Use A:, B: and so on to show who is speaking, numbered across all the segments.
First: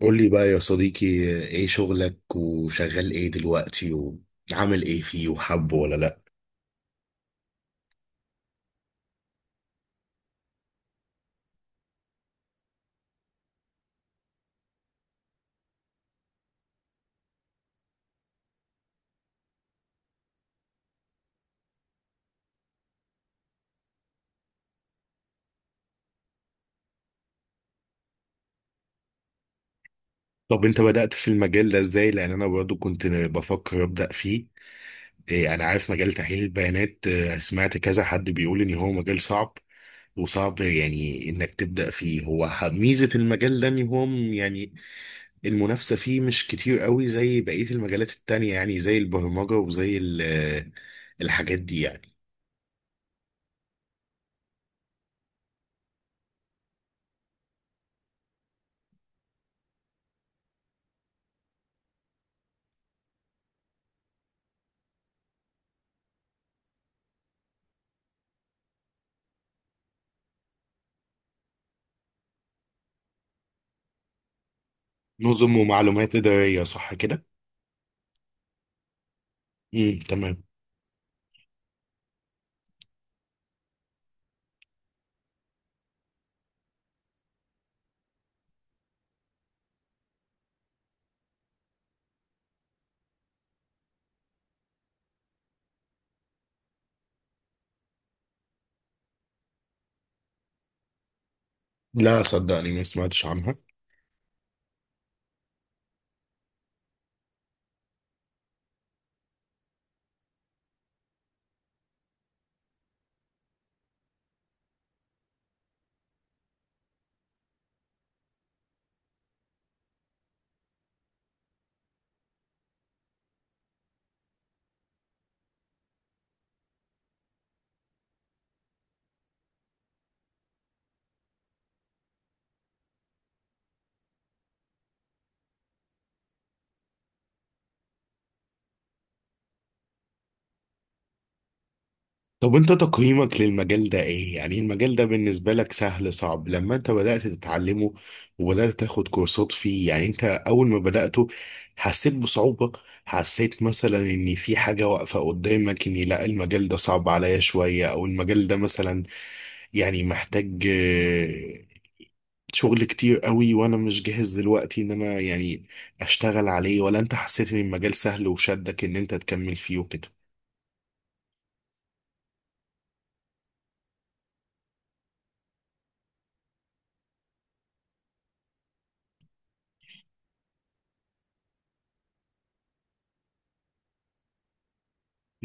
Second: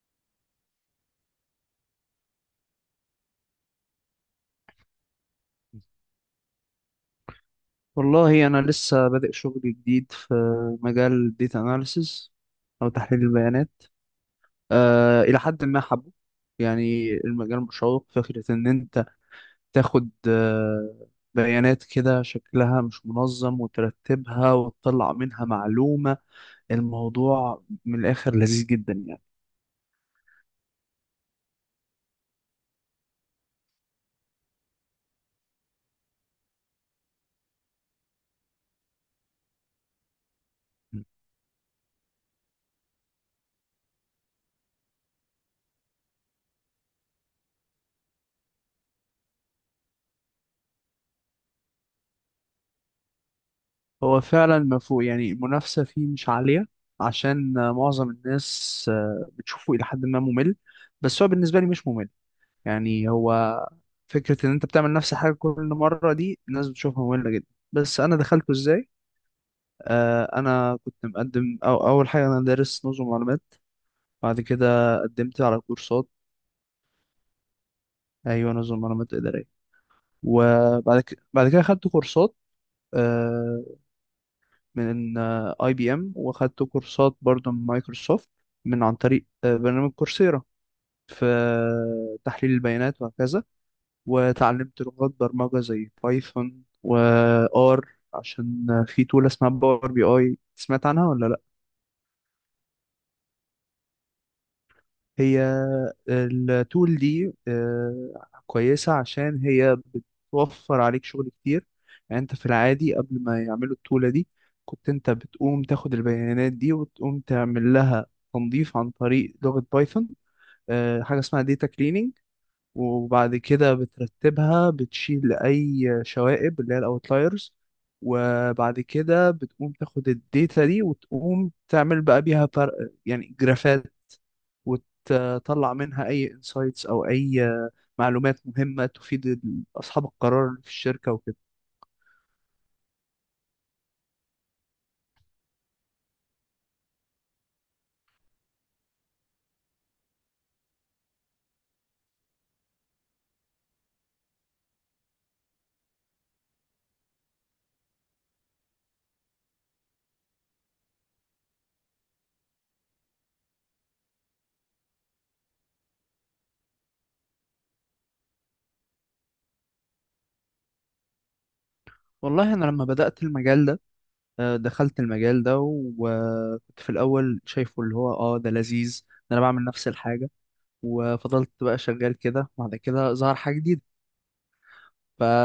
A: قول لي بقى يا صديقي، ايه شغلك وشغال ايه دلوقتي وعامل ايه فيه وحبه ولا لا؟
B: والله انا لسه بادئ شغل جديد في مجال داتا اناليسز او تحليل البيانات. الى حد ما حبه. يعني المجال مشوق، فكره ان انت تاخد بيانات كده شكلها مش منظم وترتبها وتطلع منها معلومه. الموضوع من الاخر لذيذ جدا يعني.
A: طب انت بدأت في المجال ده ازاي؟ لان انا برضو كنت بفكر ابدأ فيه. إيه انا عارف مجال تحليل البيانات، سمعت كذا حد بيقول ان هو مجال صعب وصعب يعني انك تبدأ فيه. هو ميزة المجال ده ان هو يعني المنافسة فيه مش كتير قوي زي بقية المجالات التانية، يعني زي البرمجة وزي الحاجات دي يعني.
B: هو فعلا ما فوق، يعني المنافسه فيه مش عاليه عشان معظم الناس بتشوفه الى حد ما ممل. بس هو بالنسبه لي مش ممل. يعني هو فكرة إن أنت بتعمل نفس الحاجة كل مرة، دي الناس بتشوفها مملة جدا. بس أنا دخلته إزاي؟ أنا كنت مقدم، أو أول حاجة أنا دارس نظم معلومات. بعد كده قدمت
A: نظم
B: على كورسات.
A: ومعلومات إدارية، صح كده؟
B: أيوة، نظم معلومات إدارية.
A: تمام.
B: وبعد كده بعد كده خدت كورسات آه من أي بي إم، وخدت كورسات برضه من مايكروسوفت، من عن طريق برنامج كورسيرا، في تحليل البيانات وهكذا. وتعلمت لغات برمجة زي بايثون و R، عشان في تول اسمها باور بي اي، سمعت عنها ولا لا؟
A: لا، صدقني ما سمعتش عنها.
B: هي التول دي كويسة عشان هي بتوفر عليك شغل كتير. يعني انت في العادي قبل ما يعملوا التولة دي كنت انت بتقوم تاخد البيانات دي وتقوم تعمل لها تنظيف عن طريق لغة بايثون، حاجة اسمها داتا cleaning. وبعد كده بترتبها، بتشيل أي شوائب اللي هي الأوتلايرز، وبعد كده بتقوم تاخد الداتا دي وتقوم تعمل بقى بيها فرق، يعني جرافات، وتطلع منها أي انسايتس أو أي معلومات مهمة تفيد أصحاب القرار اللي في الشركة وكده.
A: طب انت تقييمك للمجال ده ايه؟ يعني المجال ده بالنسبة لك سهل صعب لما انت بدأت تتعلمه وبدأت تاخد كورسات فيه؟ يعني انت اول ما بدأته حسيت بصعوبة؟ حسيت مثلا ان في حاجة واقفة قدامك اني لا المجال ده صعب عليا شوية، او المجال ده مثلا يعني محتاج شغل كتير قوي وانا مش جاهز دلوقتي ان انا يعني اشتغل عليه، ولا انت حسيت ان المجال سهل وشدك ان انت تكمل فيه وكده؟
B: والله أنا لما بدأت المجال ده، دخلت المجال ده وكنت في الأول شايفه اللي هو اه ده لذيذ، ده أنا بعمل نفس الحاجة. وفضلت بقى شغال كده، بعد كده ظهر حاجة جديدة،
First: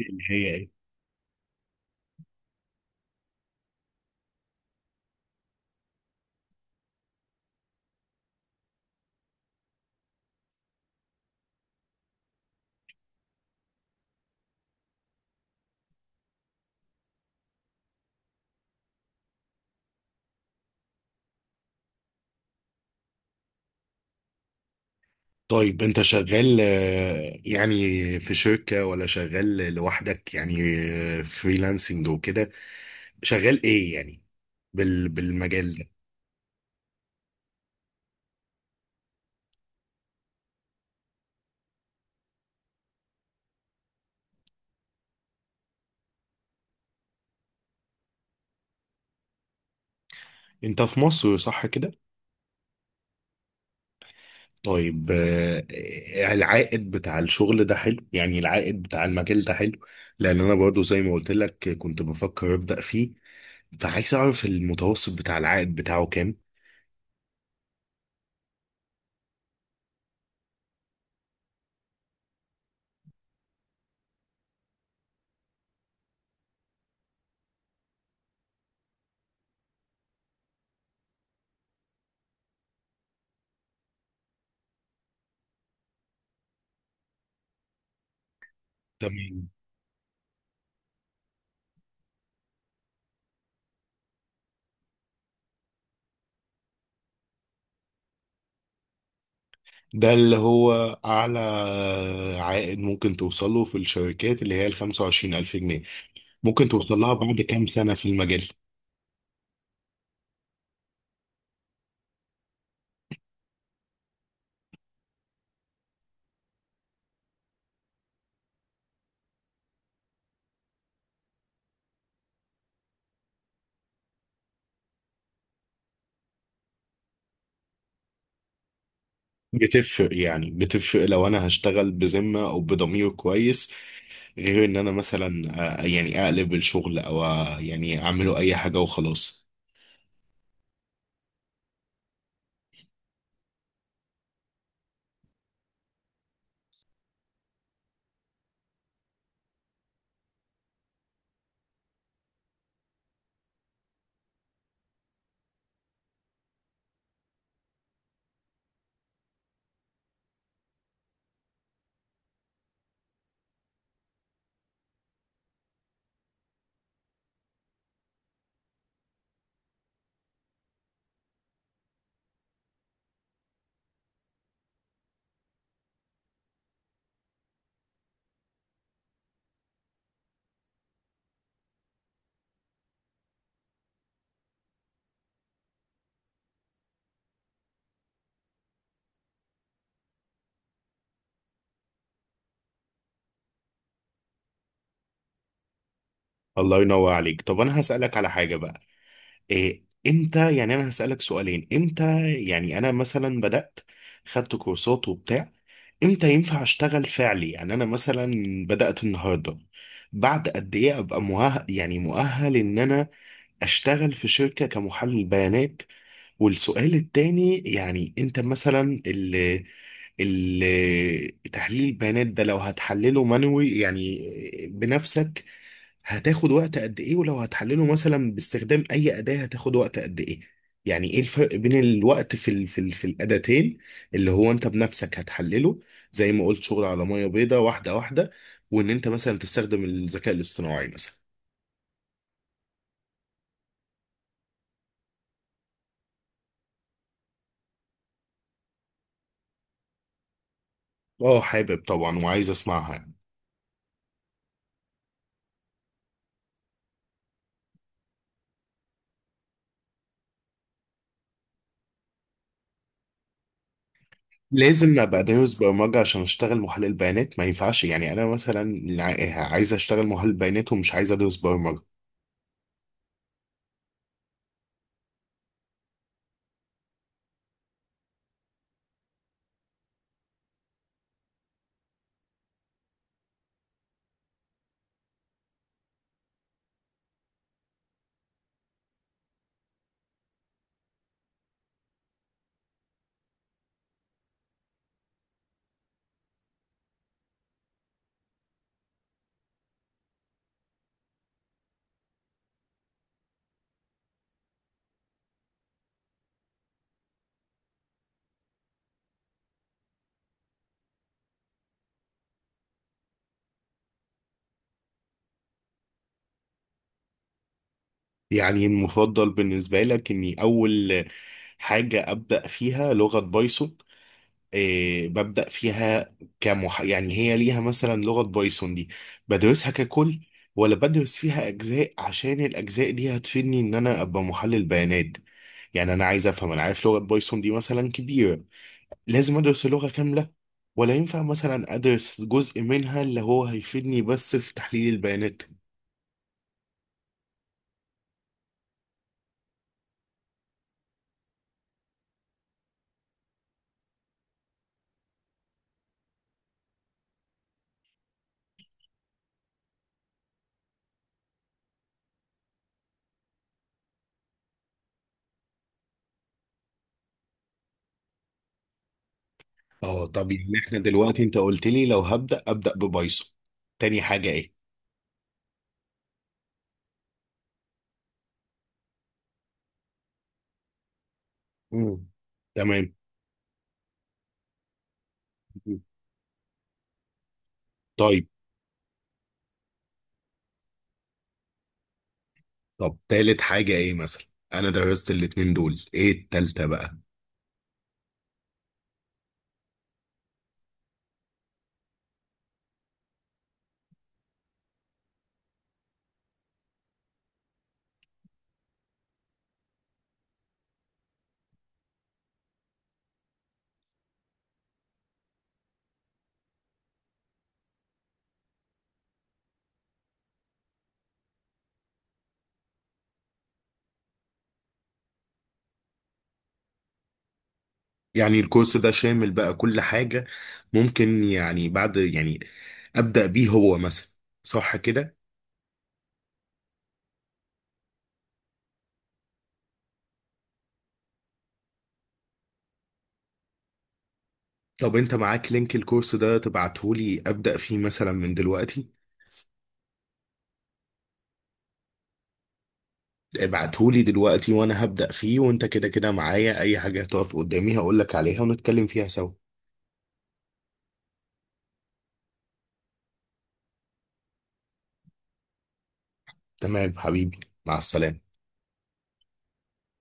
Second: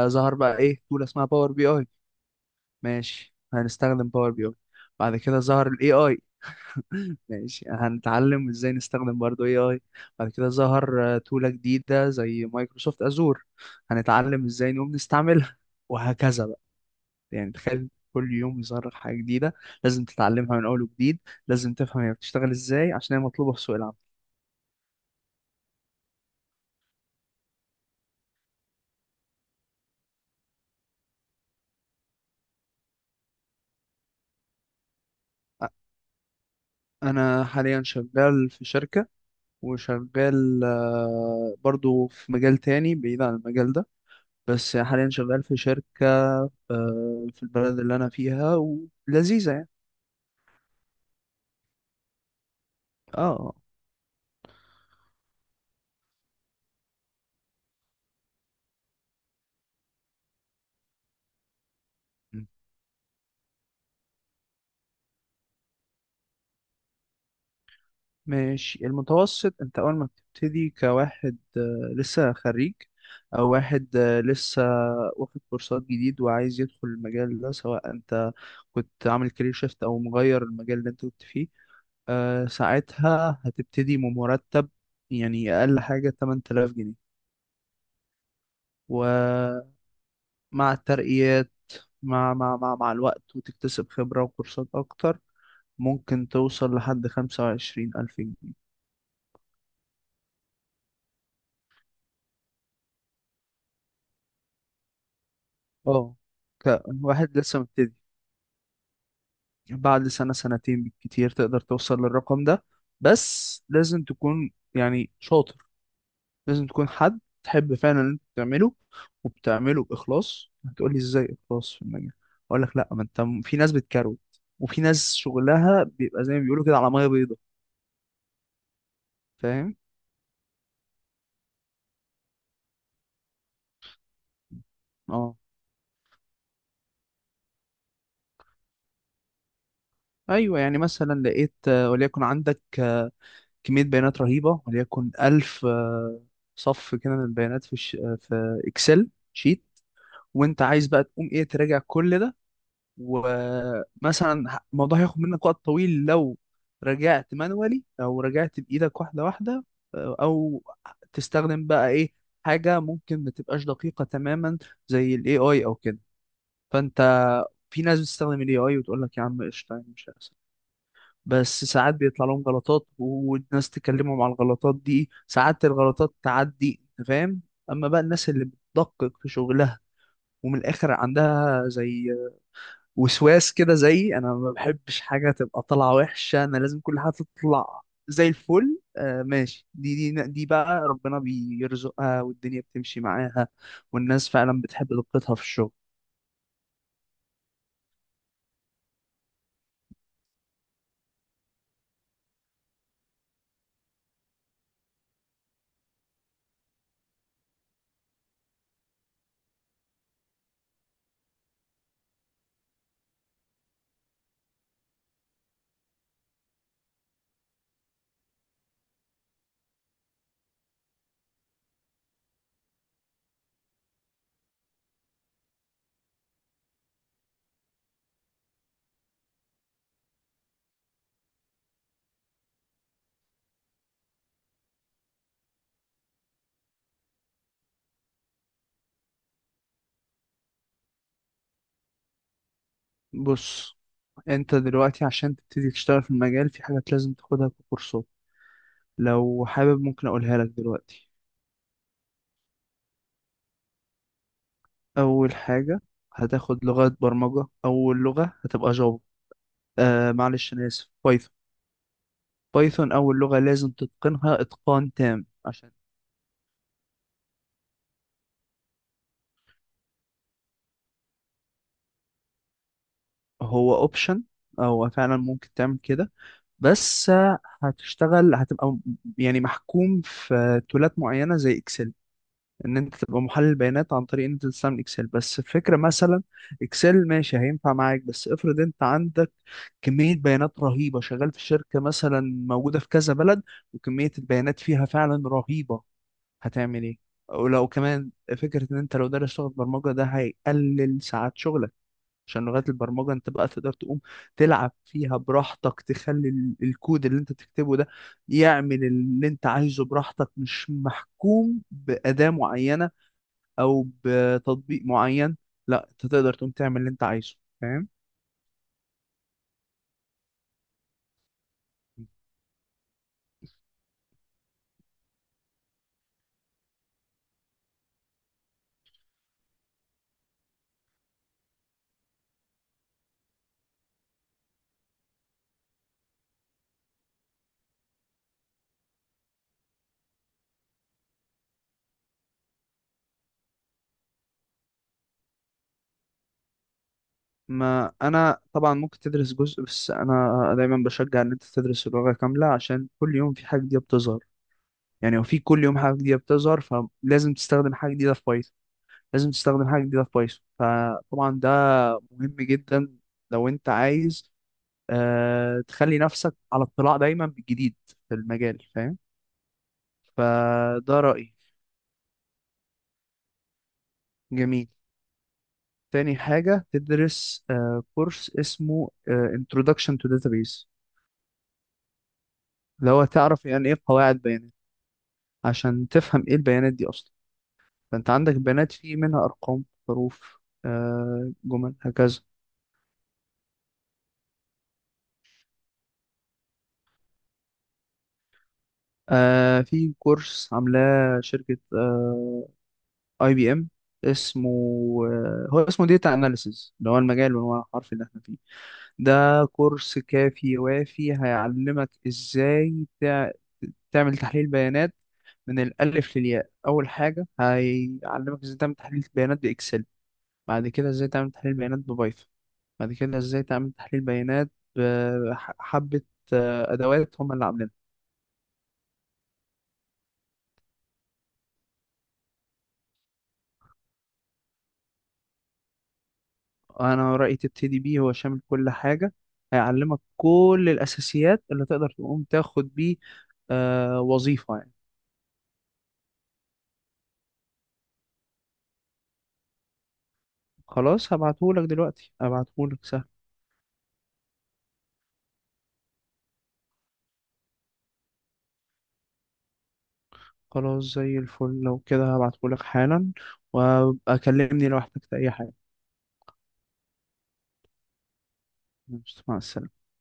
A: اللي هي
B: بقى
A: ايه؟
B: ايه، تول اسمها باور بي اي. ماشي، هنستخدم باور بي اي. بعد كده ظهر الاي اي. ماشي، هنتعلم ازاي نستخدم برضو اي اي. بعد كده ظهر تولة جديدة زي مايكروسوفت ازور. هنتعلم ازاي نقوم نستعملها، وهكذا بقى. يعني تخيل كل يوم يظهر لك حاجة جديدة لازم تتعلمها من اول وجديد، لازم تفهم هي بتشتغل ازاي عشان هي مطلوبة في سوق العمل.
A: طيب انت شغال يعني في شركة ولا شغال لوحدك، يعني فريلانسنج وكده؟ شغال ايه يعني
B: أ-
A: بالمجال ده؟
B: انا حاليا شغال في شركة، وشغال برضو في مجال تاني بعيد عن المجال ده. بس حاليا شغال في شركة في البلد اللي أنا فيها ولذيذة يعني.
A: انت في مصر، صح كده؟
B: اه.
A: طيب، العائد بتاع الشغل ده حلو؟ يعني العائد بتاع المجال ده حلو؟ لان انا برضو زي ما قلت لك كنت بفكر ابدأ فيه، فعايز اعرف المتوسط بتاع العائد بتاعه كام؟
B: ماشي، المتوسط، انت اول ما بتبتدي كواحد لسه خريج، او واحد لسه واخد كورسات جديد وعايز يدخل المجال ده، سواء انت كنت عامل كارير شيفت او مغير المجال اللي انت كنت فيه، ساعتها هتبتدي بمرتب يعني اقل حاجة 8000 جنيه.
A: تمام.
B: ومع الترقيات، مع الوقت وتكتسب خبرة وكورسات أكتر، ممكن توصل لحد 25000 جنيه.
A: ده اللي هو أعلى عائد ممكن توصله في الشركات اللي هي ال 25,000 جنيه؟
B: اه،
A: ممكن توصل لها
B: كواحد
A: بعد
B: لسه
A: كام سنة
B: مبتدي،
A: في المجال؟
B: بعد سنة سنتين بالكتير تقدر توصل للرقم ده. بس لازم تكون يعني شاطر، لازم تكون حد تحب فعلا اللي انت بتعمله وبتعمله بإخلاص. هتقولي ازاي إخلاص في المجال؟ أقول لك، لأ، ما انت في ناس بتكروت، وفي ناس شغلها بيبقى زي ما بيقولوا كده على مية بيضة. فاهم؟
A: بتفرق، يعني بتفرق لو أنا هشتغل بذمة أو بضمير كويس، غير إن أنا
B: اه.
A: مثلا يعني أقلب الشغل، أو يعني أعمله أي حاجة وخلاص.
B: ايوه، يعني مثلا لقيت وليكن عندك كميه بيانات رهيبه، وليكن 1000 صف كده من البيانات في الش... آه، في اكسل شيت، وانت عايز بقى تقوم ايه، تراجع كل ده. ومثلا الموضوع هياخد منك وقت طويل لو رجعت مانوالي او رجعت بايدك واحده واحده. او تستخدم بقى ايه، حاجه ممكن ما تبقاش دقيقه تماما زي الاي اي او كده. فانت، في ناس بتستخدم الاي اي وتقول لك يا عم قشطه، يعني مش، بس ساعات بيطلع لهم غلطات والناس تكلمهم على الغلطات دي، ساعات الغلطات تعدي، انت فاهم. اما بقى الناس اللي بتدقق في شغلها، ومن الاخر عندها زي وسواس كده، زي انا ما بحبش حاجه تبقى طالعه وحشه، انا لازم كل حاجه تطلع زي الفل. آه ماشي، دي بقى ربنا بيرزقها والدنيا بتمشي معاها، والناس فعلا بتحب دقتها في الشغل.
A: الله ينور عليك. طب أنا هسألك على حاجة بقى، إيه. امتى يعني انا هسألك سؤالين؟ امتى يعني انا مثلا بدأت خدت كورسات وبتاع امتى ينفع اشتغل فعلي؟ يعني انا مثلا بدأت النهارده، بعد قد ايه ابقى مؤهل، يعني مؤهل ان انا اشتغل في شركة كمحلل بيانات؟ والسؤال التاني، يعني انت مثلا اللي تحليل البيانات ده لو هتحلله مانوي، يعني بنفسك، هتاخد وقت قد ايه؟ ولو هتحلله مثلا باستخدام اي اداة هتاخد وقت قد ايه؟ يعني ايه الفرق بين الوقت في ال في ال في الاداتين؟ اللي هو انت بنفسك هتحلله زي ما قلت شغل على ميه بيضاء واحدة واحدة، وان انت مثلا تستخدم الذكاء الاصطناعي مثلا.
B: بص، انت دلوقتي عشان تبتدي تشتغل في المجال، في حاجات لازم تاخدها ككورسات، لو حابب ممكن أقولها لك دلوقتي.
A: اه، حابب طبعا وعايز اسمعها يعني.
B: أول حاجة هتاخد لغة برمجة، أول لغة هتبقى جافا، آه معلش أنا آسف، بايثون. بايثون أول لغة لازم تتقنها إتقان
A: لازم ابقى
B: تام
A: دارس
B: عشان...
A: برمجه عشان اشتغل محلل بيانات؟ ما ينفعش يعني انا مثلا عايز اشتغل محلل بيانات ومش عايز ادرس برمجه؟
B: هو أوبشن، أو فعلا ممكن تعمل كده، بس هتشتغل، هتبقى يعني محكوم في تولات معينة زي إكسل. ان انت تبقى محلل بيانات عن طريق ان انت تستعمل اكسل، بس الفكره مثلا اكسل ماشي هينفع معاك، بس افرض انت عندك كميه بيانات رهيبه، شغال في شركه مثلا موجوده في كذا بلد وكميه البيانات فيها فعلا رهيبه، هتعمل ايه؟ ولو كمان، فكره ان انت لو دارس لغه برمجه ده هيقلل ساعات شغلك، عشان لغات البرمجه انت بقى تقدر تقوم تلعب فيها براحتك، تخلي الكود اللي انت تكتبه ده يعمل اللي انت عايزه براحتك، مش محكوم بأداة معينة او بتطبيق معين، لا انت تقدر تقوم تعمل اللي انت عايزه، فاهم.
A: يعني المفضل بالنسبة لك إني أول حاجة أبدأ فيها لغة بايثون، إيه؟ ببدأ فيها يعني هي ليها مثلا لغة بايثون دي بدرسها ككل، ولا بدرس فيها أجزاء عشان الأجزاء دي هتفيدني إن أنا أبقى محلل بيانات؟ يعني أنا عايز أفهم، أنا عارف لغة بايثون دي مثلا كبيرة. لازم أدرس اللغة كاملة، ولا ينفع مثلا أدرس جزء منها اللي هو هيفيدني بس في تحليل البيانات؟
B: ما انا طبعا ممكن تدرس جزء، بس انا دايما بشجع ان انت تدرس اللغة كاملة عشان كل يوم في حاجة جديدة بتظهر. يعني وفي كل يوم حاجة جديدة بتظهر، فلازم تستخدم حاجة جديدة في بايثون، لازم تستخدم حاجة جديدة في بايثون، فطبعا ده مهم جدا لو انت عايز تخلي نفسك على اطلاع دايما بالجديد في المجال، فاهم.
A: اه، طب يعني احنا
B: فده
A: دلوقتي
B: رأيي.
A: انت قلت لي لو هبدأ أبدأ ببايثون. تاني حاجة ايه؟
B: جميل. تاني حاجة تدرس كورس اسمه Introduction to Database،
A: مم.
B: اللي
A: تمام.
B: هو تعرف يعني إيه قواعد بيانات،
A: مم.
B: عشان تفهم إيه البيانات دي أصلا. فأنت
A: طيب.
B: عندك بيانات في منها أرقام، حروف، جمل، هكذا.
A: طب تالت حاجة ايه مثلا؟ انا درست الاتنين دول، ايه التالتة بقى؟
B: في كورس عاملاه شركة أي بي إم، اسمه آه، هو اسمه Data Analysis، اللي هو المجال والعنوان الحرفي اللي احنا فيه. ده كورس كافي وافي، هيعلمك ازاي تعمل تحليل بيانات من الألف للياء. أول حاجة هيعلمك إزاي تعمل تحليل بيانات بإكسل، بعد كده إزاي تعمل تحليل بيانات ببايثون، بعد كده إزاي تعمل تحليل بيانات بحبة أدوات هم اللي عاملينها.
A: يعني الكورس ده شامل بقى كل حاجة؟ ممكن يعني بعد يعني أبدأ بيه هو مثلا، صح كده؟
B: أنا رأيي تبتدي بيه، هو شامل كل حاجة، هيعلمك كل الأساسيات اللي تقدر تقوم تاخد بيه وظيفة يعني.
A: طب انت معاك لينك الكورس ده، تبعتهولي أبدأ فيه مثلا من دلوقتي؟
B: خلاص، هبعتهولك دلوقتي، هبعتهولك سهل.
A: ابعتهولي دلوقتي وانا هبدأ فيه، وانت كده كده معايا، اي حاجة هتقف قدامي هقولك عليها ونتكلم فيها سوا.
B: خلاص، زي الفل، لو كده هبعتهولك حالا، وأكلمني لو احتجت أي حاجة.
A: تمام حبيبي، مع السلامة.
B: مع السلامة.